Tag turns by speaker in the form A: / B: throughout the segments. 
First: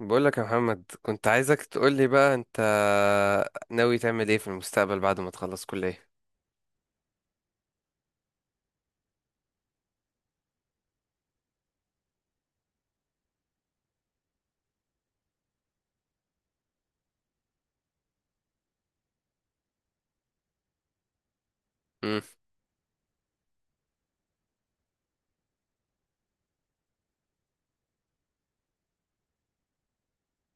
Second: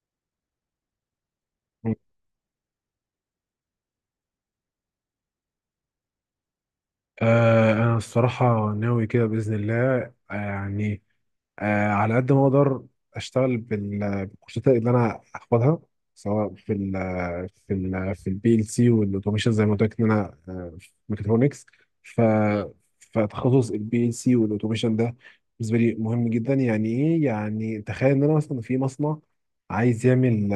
A: بقولك يا محمد، كنت عايزك تقولي بقى انت ناوي تعمل ايه في المستقبل بعد ما تخلص كلية.
B: آه، أنا الصراحة ناوي كده بإذن الله. آه يعني على قد ما أقدر أشتغل بالكورسات اللي أنا هاخدها، سواء في البي ال سي والأوتوميشن، زي ما قلت لك إن أنا في ميكاترونكس.
A: امم
B: ف فتخصص البي ال سي والأوتوميشن ده بالنسبة لي مهم جدا. يعني إيه؟ يعني تخيل إن أنا مثلا في مصنع عايز يعمل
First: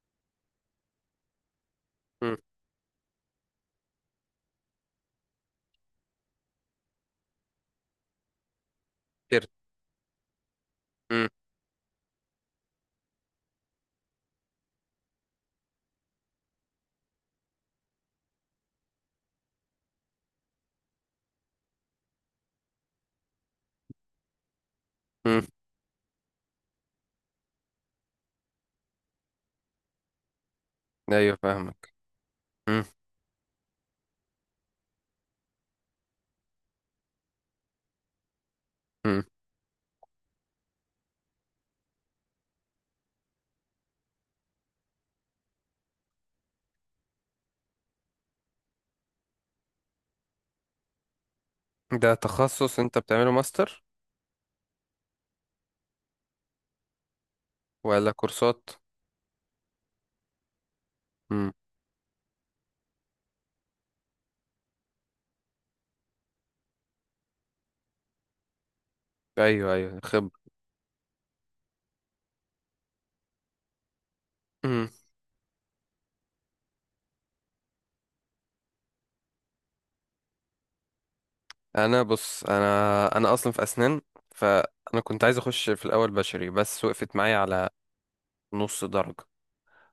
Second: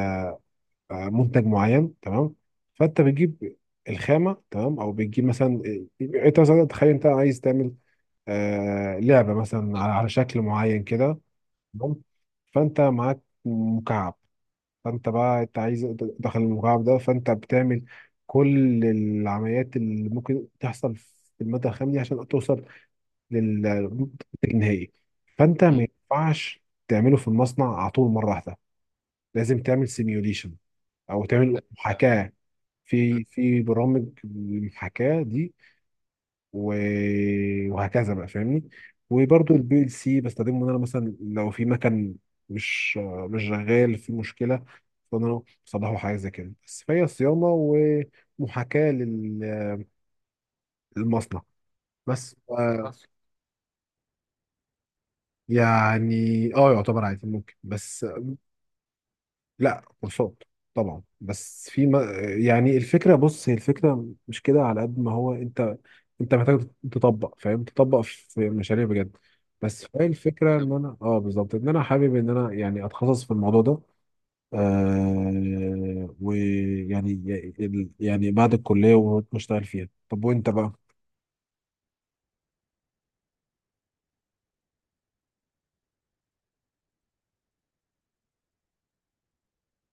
B: منتج معين، تمام؟
A: امم
B: فانت بتجيب الخامه، تمام، او بتجيب مثلا انت مثلا تخيل انت عايز تعمل لعبه
A: كتير.
B: مثلا على شكل معين كده،
A: امم
B: تمام. فانت معاك مكعب، فانت بقى انت عايز داخل المكعب ده، فانت بتعمل كل العمليات اللي ممكن تحصل في الماده الخام دي عشان توصل للمنتج النهائي.
A: امم
B: فانت ما ينفعش تعمله في المصنع على طول مره واحده، لازم تعمل سيميوليشن او
A: ايوه،
B: تعمل
A: فاهمك.
B: محاكاه
A: امم
B: في برامج المحاكاة دي، وهكذا بقى، فاهمني؟
A: امم
B: وبرضو البي ال سي بستخدمه، ان انا مثلا لو في مكان مش مش شغال، في مشكلة، فانا بصلحه حاجة زي كده، بس فهي صيانة ومحاكاة للمصنع.
A: ده
B: بس
A: تخصص انت
B: أصل،
A: بتعمله ماستر
B: يعني اه يعتبر عادي ممكن، بس
A: ولا كورسات؟
B: لا، كورسات طبعا.
A: امم
B: بس في ما، يعني الفكره، بص، هي الفكره مش كده، على قد ما هو انت محتاج تطبق، فاهم، تطبق في مشاريع بجد.
A: ايوه
B: بس
A: ايوه،
B: هي
A: خب.
B: الفكره ان انا، بالظبط، ان انا حابب ان انا يعني اتخصص في الموضوع ده.
A: امم
B: يعني بعد الكليه واشتغل فيها. طب وانت بقى؟
A: انا بص، انا اصلا في اسنان. فانا كنت عايز اخش في الاول بشري، بس وقفت معايا على نص درجة.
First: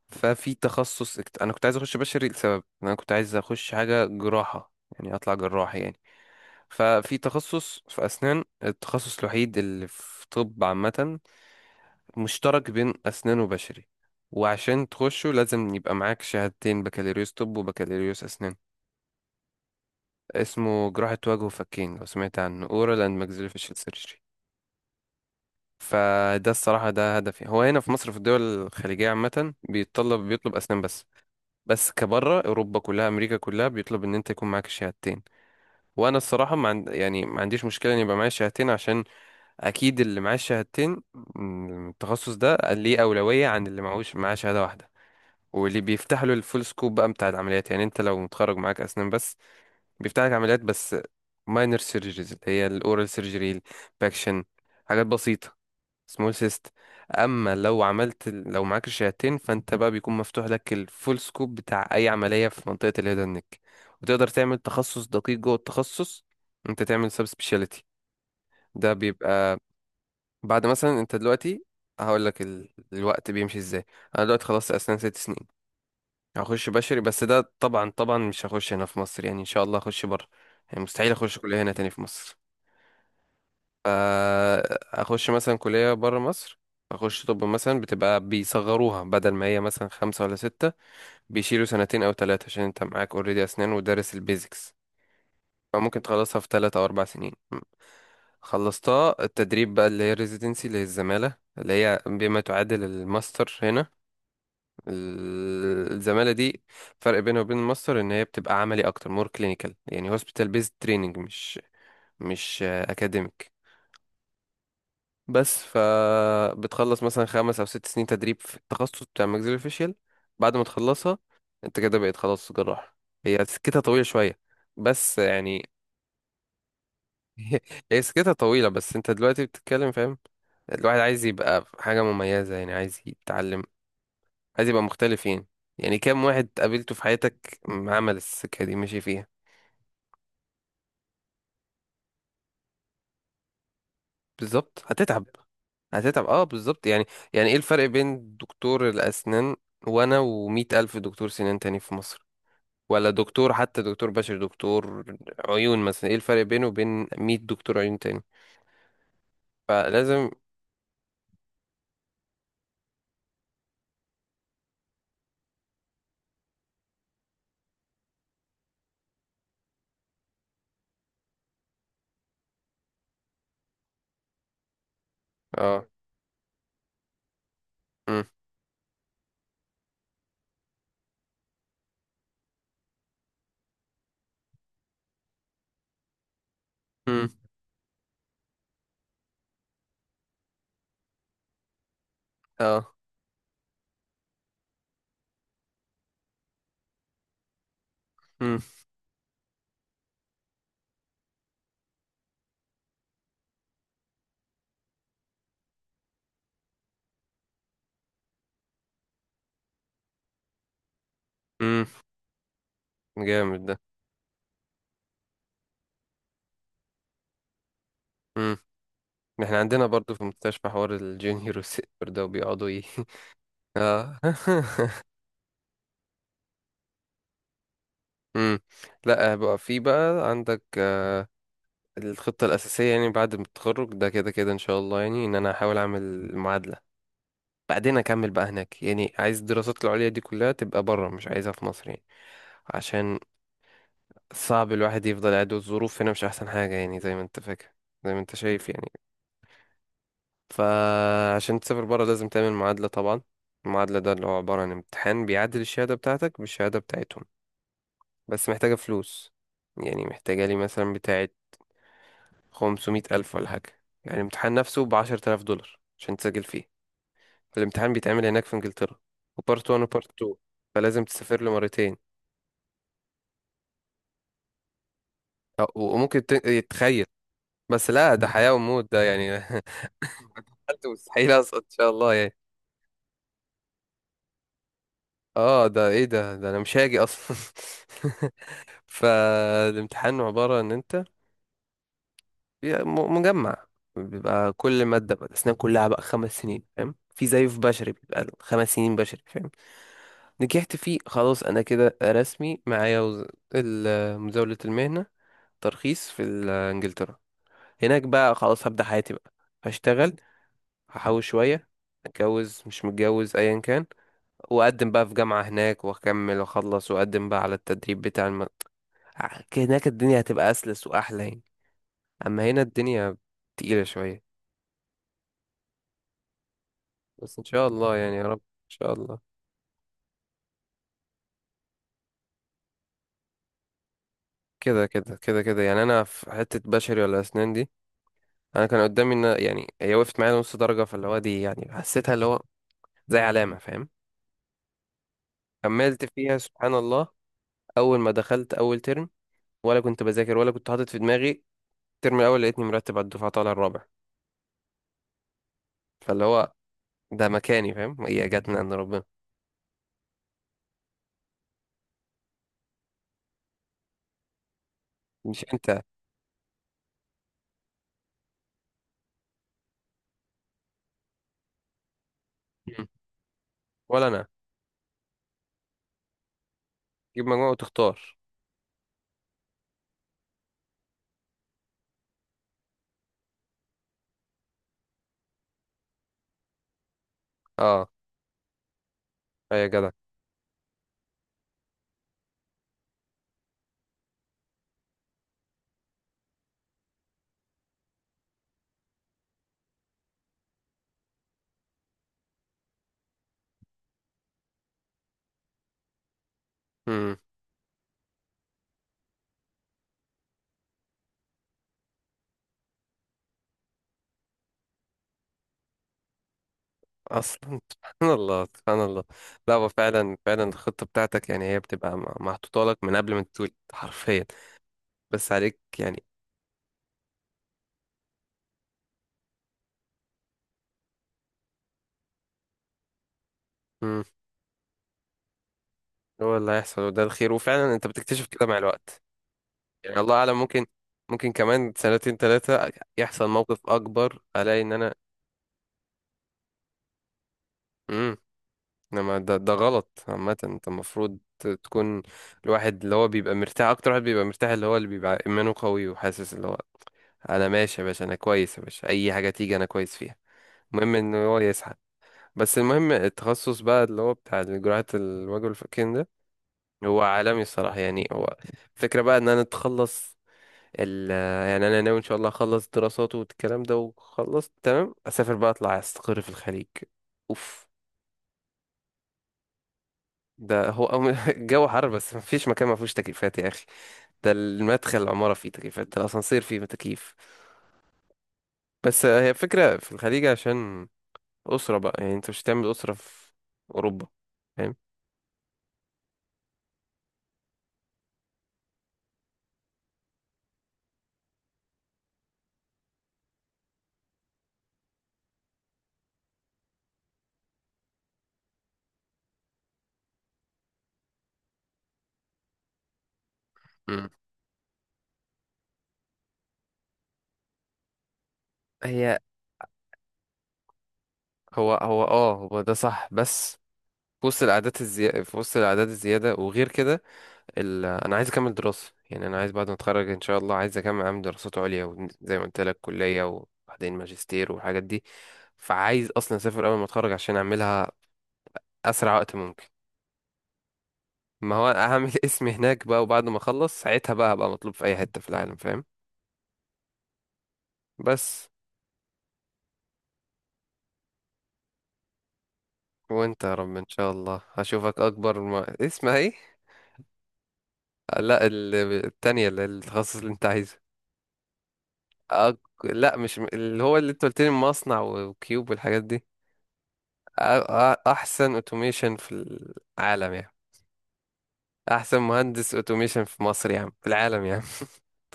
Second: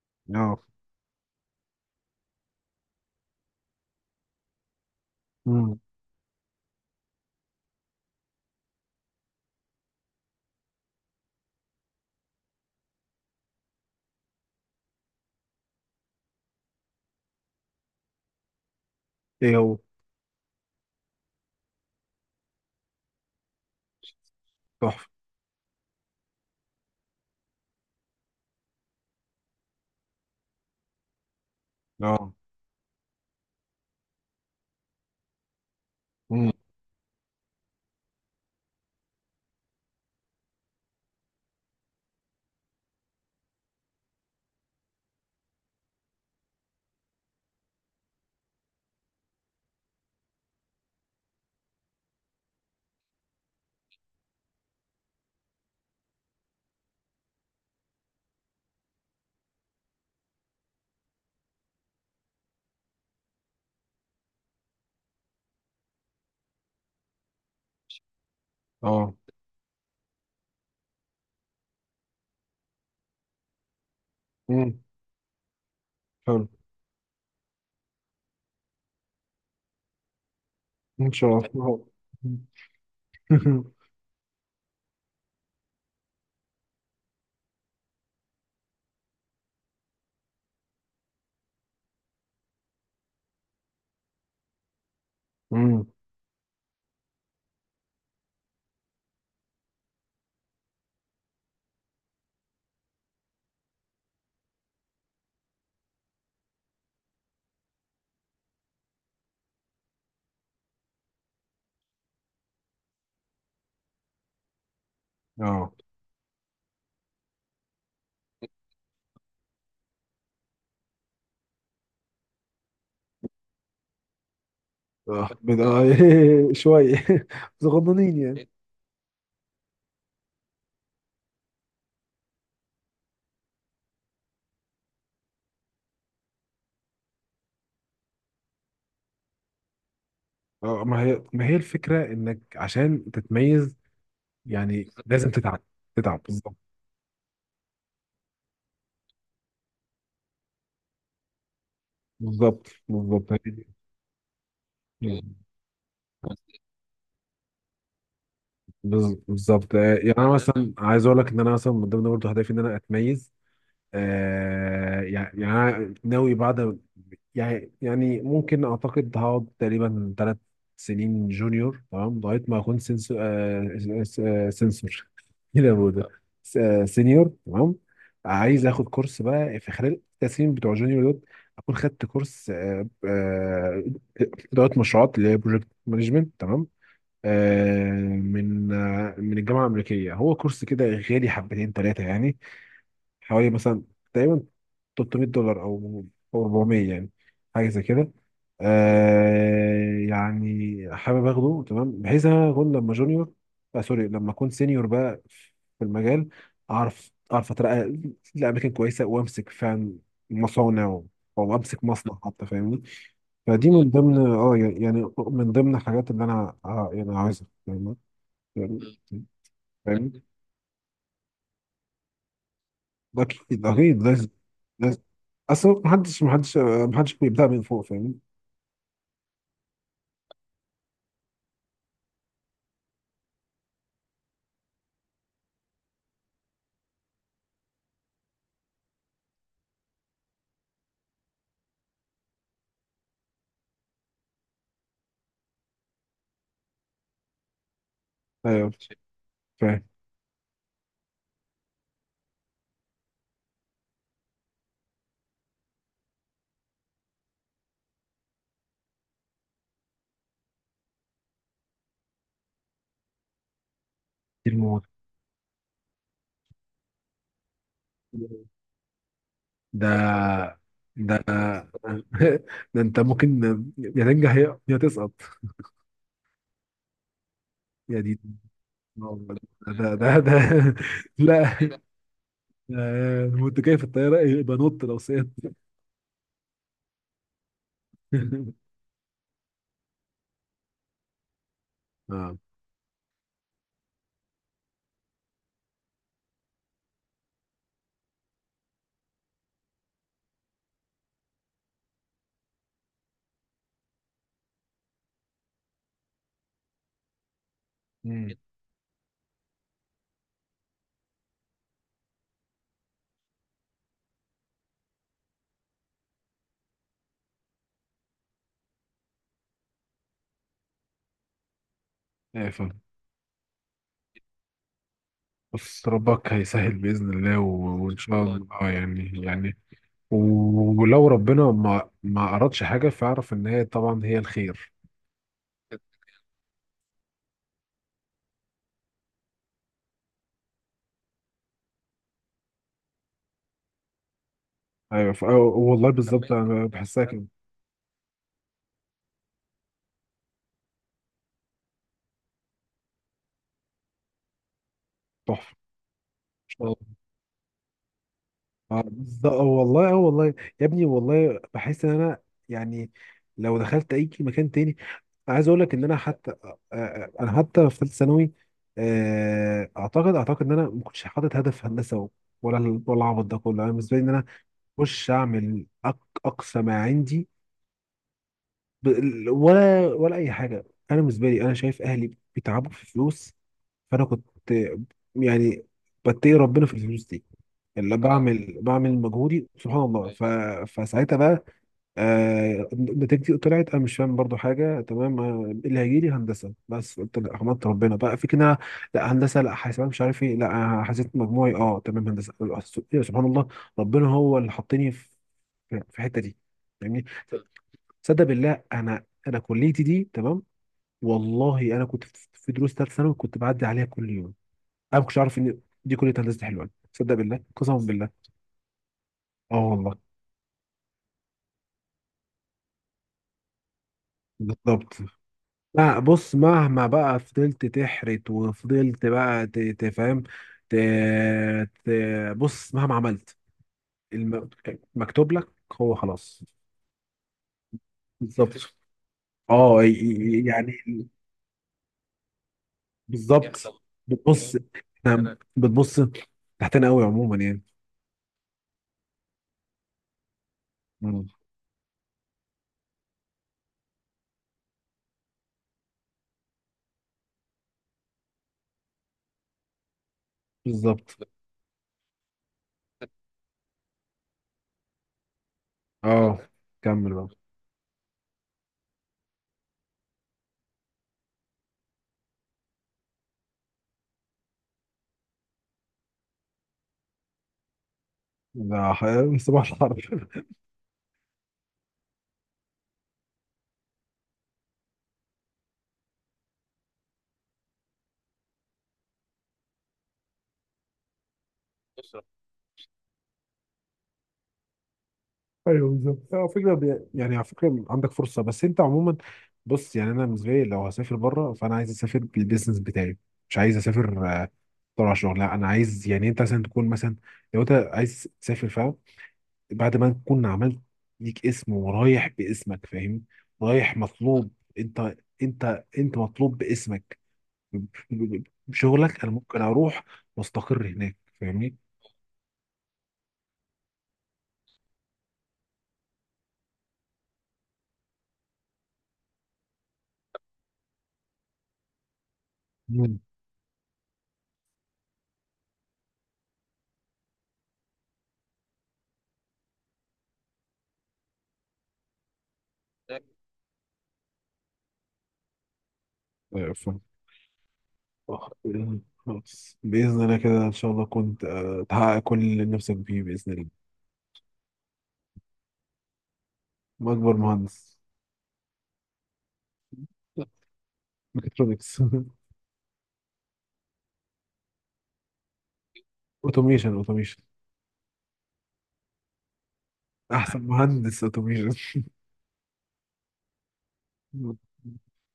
A: ففي
B: اه.
A: تخصص انا كنت عايز اخش بشري لسبب إن انا كنت عايز اخش حاجة جراحة، يعني اطلع جراح
B: امم.
A: يعني. ففي تخصص في أسنان، التخصص الوحيد اللي في طب عامة مشترك بين أسنان وبشري، وعشان تخشه لازم يبقى معاك شهادتين: بكالوريوس طب وبكالوريوس أسنان.
B: ايه هو؟
A: اسمه جراحة وجه وفكين، لو سمعت عنه oral and maxillofacial surgery.
B: تحفه.
A: فده الصراحة ده هدفي. هو هنا في مصر، في الدول الخليجية عامة، بيتطلب بيطلب أسنان بس، بس
B: اه.
A: كبره أوروبا كلها أمريكا كلها بيطلب إن أنت يكون معاك الشهادتين. وأنا
B: امم.
A: الصراحة ما عند... يعني ما عنديش مشكلة إن يبقى معايا شهادتين، عشان اكيد اللي معاه الشهادتين من التخصص ده ليه اولويه عن اللي معهوش، معاه شهاده واحده. واللي بيفتح له الفول سكوب بقى بتاع العمليات، يعني انت لو متخرج معاك اسنان بس، بيفتح لك عمليات بس، ماينر سيرجريز اللي هي الاورال سيرجري، باكشن، حاجات بسيطه، سمول سيست. اما لو عملت لو معاك الشهادتين، فانت بقى بيكون مفتوح لك الفول سكوب بتاع اي عمليه في منطقه الهيدن نيك. وتقدر تعمل تخصص دقيق جوه التخصص، انت تعمل سب سبيشاليتي. ده
B: اه.
A: بيبقى بعد مثلا انت دلوقتي. هقول لك الوقت بيمشي ازاي. انا دلوقتي خلصت
B: امم.
A: اسنان 6 سنين.
B: حلو.
A: هخش بشري، بس ده طبعا طبعا مش هخش هنا في مصر يعني، ان شاء الله هخش بره. يعني مستحيل
B: ان
A: اخش
B: شاء
A: كلية هنا
B: الله.
A: تاني في مصر. فا اخش مثلا كلية بره مصر، اخش طب مثلا. بتبقى بيصغروها، بدل ما هي مثلا خمسة ولا ستة، بيشيلوا سنتين او 3 عشان انت معاك اوريدي اسنان ودارس البيزكس.
B: امم.
A: فممكن تخلصها في 3 او 4 سنين. خلصتها، التدريب بقى اللي هي ريزيدنسي، اللي هي الزمالة، اللي هي بما تعادل الماستر هنا. الزمالة دي فرق بينها وبين الماستر ان هي بتبقى عملي اكتر، مور كلينيكال، يعني هوسبيتال بيزد تريننج، مش اكاديميك بس.
B: اه.
A: فبتخلص مثلا 5 او 6 سنين تدريب في التخصص بتاع ماكسيلوفيشيال. بعد ما تخلصها، انت كده بقيت خلاص جراح. هي سكتها طويلة شوية، بس
B: اه من
A: يعني.
B: اه شوية بس
A: هي
B: غضنين
A: سكتها
B: يعني.
A: طويلة، بس انت دلوقتي بتتكلم، فاهم. الواحد عايز يبقى حاجة مميزة يعني، عايز يتعلم، عايز يبقى مختلف يعني. يعني كام واحد قابلته في حياتك عمل السكة دي ماشي فيها؟
B: اه، ما هي الفكرة انك عشان تتميز
A: بالظبط،
B: يعني
A: هتتعب.
B: لازم تتعب. تتعب
A: هتتعب، اه
B: بالظبط.
A: بالظبط يعني. يعني ايه الفرق بين دكتور الأسنان، وانا، ومية ألف دكتور سنان تاني في مصر؟
B: بالظبط.
A: ولا
B: بالظبط.
A: دكتور، حتى دكتور بشري، دكتور عيون مثلا، ايه الفرق بينه وبين 100 دكتور عيون تاني؟
B: بالظبط. يعني انا
A: فلازم.
B: مثلا عايز اقول لك ان انا مثلا من ضمن برضه هدفي ان انا اتميز. يعني أنا ناوي بعد، يعني ممكن اعتقد هقعد تقريبا 3 سنين جونيور، تمام، لغايه ما اكون سنسور آه س- آه سنسور ايه ده،
A: اه.
B: هو ده سينيور، تمام.
A: مم.
B: عايز اخد كورس بقى في خلال ال 3 سنين بتوع جونيور دول، اكون خدت كورس اداره مشروعات، اللي هي بروجكت مانجمنت، تمام،
A: مم.
B: من الجامعه الامريكيه. هو كورس كده غالي، حبتين ثلاثه يعني،
A: اه.
B: حوالي مثلا تقريبا 300 دولار أو 400، يعني حاجه زي كده.
A: مم.
B: يعني حابب اخده، تمام، بحيث إن انا اكون لما جونيور، آه سوري، لما اكون سينيور بقى في المجال، اعرف اترقى لاماكن كويسه، وامسك فعلا مصانع او امسك
A: مم.
B: مصنع حتى، فاهمني؟
A: جامد
B: فدي
A: ده.
B: من ضمن، يعني، يعني من ضمن الحاجات اللي انا يعني عايزها، فاهمني؟
A: احنا عندنا برضو في
B: فاهمني؟
A: المستشفى حوار الجونيور والسينيور ده، وبيقعدوا ايه.
B: اكيد اكيد
A: اه.
B: لازم. اصل محدش بيبدأ من فوق، فاهم؟
A: امم لا بقى، في بقى عندك الخطة الأساسية، يعني بعد ما التخرج ده كده كده إن شاء الله يعني، إن أنا هحاول أعمل معادلة، بعدين أكمل بقى هناك. يعني عايز الدراسات العليا دي كلها تبقى بره، مش عايزها في مصر يعني. عشان صعب الواحد يفضل قاعد، والظروف هنا مش أحسن حاجة يعني، زي ما أنت فاكر، زي ما أنت شايف
B: ايوه
A: يعني.
B: فاهم.
A: فعشان تسافر بره لازم تعمل معادلة طبعا. المعادلة ده اللي هو عبارة عن امتحان بيعادل الشهادة بتاعتك بالشهادة بتاعتهم، بس محتاجة فلوس. يعني محتاجة لي مثلا بتاعة 500 ألف ولا حاجة. يعني
B: دي
A: الامتحان
B: الموضوع.
A: نفسه بـ10 آلاف دولار عشان تسجل فيه. الامتحان بيتعمل هناك في انجلترا، وبارت 1 وبارت 2،
B: ده
A: فلازم
B: ده
A: تسافر له مرتين.
B: ده انت ممكن يا تنجح يا تسقط.
A: وممكن تخيل. بس
B: يا
A: لا،
B: دي
A: ده حياة وموت ده يعني.
B: ده ده ده
A: مستحيل أسقط إن
B: لا،
A: شاء الله يعني.
B: وانت جاي في الطياره يبقى نط لو سقطت.
A: اه ده ايه ده، ده انا مش هاجي اصلا. فالامتحان عبارة ان انت
B: اه.
A: مجمع، بيبقى كل مادة بقى. الأسنان كلها بقى 5 سنين فاهم، في زيه في بشري بيبقى له 5 سنين بشري فاهم. نجحت فيه خلاص، أنا كده رسمي معايا مزاولة المهنة، ترخيص في إنجلترا. هناك
B: امم.
A: بقى خلاص هبدأ حياتي بقى. هشتغل، هحوش شوية، اتجوز مش متجوز ايا كان، واقدم بقى في جامعة هناك، واكمل واخلص، واقدم بقى على التدريب بتاع المدرسة. هناك الدنيا هتبقى أسلس وأحلى يعني. أما
B: ايه
A: هنا
B: فاهم.
A: الدنيا تقيلة شوية.
B: بس ربك هيسهل باذن
A: بس
B: الله
A: إن شاء الله
B: وان
A: يعني، يا
B: شاء
A: رب
B: الله،
A: إن شاء الله.
B: ولو ربنا ما اردش حاجه، فاعرف ان هي طبعا هي الخير.
A: كده كده كده كده يعني. أنا في حتة بشري ولا أسنان دي، أنا كان قدامي إن يعني هي وقفت معايا نص درجة، فاللي هو دي يعني حسيتها اللي هو زي علامة فاهم.
B: ايوه. أيوة والله،
A: كملت
B: بالظبط،
A: فيها
B: كمل. انا
A: سبحان
B: بحسها
A: الله.
B: كده.
A: أول ما دخلت أول ترم، ولا كنت بذاكر ولا كنت حاطط في دماغي، الترم الأول لقيتني مرتب على الدفعة طالع الرابع.
B: تحفه.
A: فاللي هو
B: اه.
A: ده مكاني، فاهم، هي جت من عند
B: اه
A: ربنا.
B: بالظبط. اه والله. اه والله. يا ابني، والله بحس ان انا يعني لو دخلت اي مكان تاني،
A: مش
B: عايز اقول لك
A: أنت.
B: ان انا حتى انا حتى في ثالثه ثانوي اعتقد ان انا ما كنتش حاطط هدف هندسه ولا
A: مم.
B: ولا العبط ده كله. انا بالنسبه لي
A: ولا
B: ان انا
A: أنا.
B: اخش اعمل اقصى ما
A: تجيب
B: عندي،
A: مجموعة وتختار.
B: ب... ولا اي حاجه. انا بالنسبه لي انا شايف اهلي بيتعبوا في فلوس، فانا كنت يعني بتقي ربنا في الفلوس دي،
A: اه،
B: اللي بعمل مجهودي،
A: أي يا
B: سبحان
A: جدع.
B: الله. أيوة. فساعتها بقى نتيجتي طلعت انا مش فاهم برضو حاجه، تمام، اللي هيجي لي هندسه، بس قلت لا، حمدت ربنا بقى في كده. لا هندسه، لا حاسبات، مش عارف ايه، لا، حسيت مجموعي اه تمام هندسه. سبحان الله. ربنا هو اللي حطني في الحته دي، فاهمني؟
A: امم
B: صدق بالله، انا كليتي دي، تمام. والله انا كنت في دروس ثالث ثانوي كنت بعدي عليها كل يوم، انا ما كنتش اعرف ان دي كليه هندسه حلوان. صدق
A: أصلا.
B: بالله، قسما بالله.
A: سبحان الله سبحان الله. لا
B: اه
A: هو
B: والله،
A: فعلا فعلا، الخطة بتاعتك يعني هي بتبقى محطوطة لك من قبل ما تتولد حرفيا،
B: بالظبط.
A: بس عليك
B: لا
A: يعني.
B: بص، مهما بقى فضلت تحرت، وفضلت بقى تفهم ت... ت... بص، مهما عملت،
A: امم
B: المكتوب لك هو
A: هو
B: خلاص.
A: اللي هيحصل، وده الخير، وفعلا أنت بتكتشف كده مع
B: بالظبط.
A: الوقت.
B: اه
A: يعني الله أعلم، ممكن
B: يعني.
A: ممكن كمان سنتين 3 يحصل موقف
B: بالظبط.
A: أكبر،
B: بتبص،
A: ألاقي إن أنا.
B: إحنا بتبص تحتنا قوي عموما
A: مم. انما ده غلط عامة، انت المفروض
B: يعني.
A: تكون الواحد اللي هو بيبقى مرتاح اكتر. واحد بيبقى مرتاح اللي هو اللي بيبقى ايمانه قوي، وحاسس اللي هو انا ماشي يا باشا، انا كويس يا باشا، اي حاجة تيجي انا كويس فيها. المهم ان
B: بالظبط.
A: هو يسعى. بس المهم التخصص بقى اللي هو بتاع جراحة الوجه والفكين ده،
B: اه
A: هو
B: كمل بقى.
A: عالمي الصراحة يعني. هو الفكرة بقى ان انا اتخلص ال يعني انا ناوي ان شاء الله اخلص دراسات والكلام ده، وخلصت تمام، اسافر بقى، اطلع استقر في الخليج. اوف.
B: من صباح الحرب.
A: ده الجو حر، بس مفيش مكان ما فيهوش تكييفات يا اخي. ده المدخل العماره فيه تكييفات، ده الاسانسير فيه تكييف. بس هي فكره في الخليج عشان اسره بقى، يعني انت مش هتعمل اسره في اوروبا فاهم.
B: ايوه، بالظبط. على فكره، يعني على فكره عندك فرصه، بس انت عموما بص. يعني انا بالنسبه لي لو هسافر بره، فانا عايز اسافر بالبيزنس بتاعي، مش عايز اسافر طلع شغل. لا، انا عايز يعني انت مثلا تكون مثلا لو انت عايز تسافر، فاهم، بعد ما تكون عملت ليك اسم، ورايح باسمك، فاهم، رايح
A: مم.
B: مطلوب. انت انت مطلوب باسمك، ب-
A: هي.
B: بشغلك. انا ممكن اروح واستقر هناك،
A: هو
B: فاهمني؟
A: هو اه، هو ده صح بس. في وسط الأعداد الزيادة، في وسط الأعداد الزيادة وغير كده أنا عايز أكمل دراسة. يعني أنا عايز بعد ما أتخرج إن شاء الله، عايز أكمل أعمل دراسات عليا وزي ما قلت لك
B: مم.
A: كلية، وبعدين ماجستير والحاجات دي. فعايز أصلا أسافر أول ما أتخرج عشان أعملها اسرع وقت ممكن. ما هو هعمل اسمي هناك بقى، وبعد ما اخلص ساعتها بقى هبقى مطلوب في اي حتة في العالم فاهم.
B: أيوة فاهم.
A: بس.
B: آه، إيه، خلاص بإذن الله كده، إن شاء الله كنت تحقق كل اللي نفسك فيه
A: وانت
B: بإذن
A: يا
B: الله.
A: رب ان شاء الله، هشوفك اكبر ما... اسمها ايه.
B: وأكبر مهندس.
A: لا، التانية اللي التخصص اللي انت
B: لا،
A: عايزه.
B: ميكاترونكس.
A: أك... لا، مش اللي هو اللي انت قلت لي مصنع وكيوب والحاجات دي.
B: أوتوميشن. أوتوميشن.
A: أ... احسن اوتوميشن في العالم يعني،
B: أحسن مهندس أوتوميشن.
A: احسن مهندس اوتوميشن في مصر يا عم، في العالم يا عم.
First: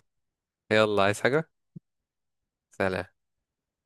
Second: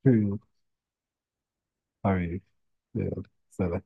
A: يلا، عايز حاجة؟
B: حبيبي.
A: سلام.
B: يلا. سلام.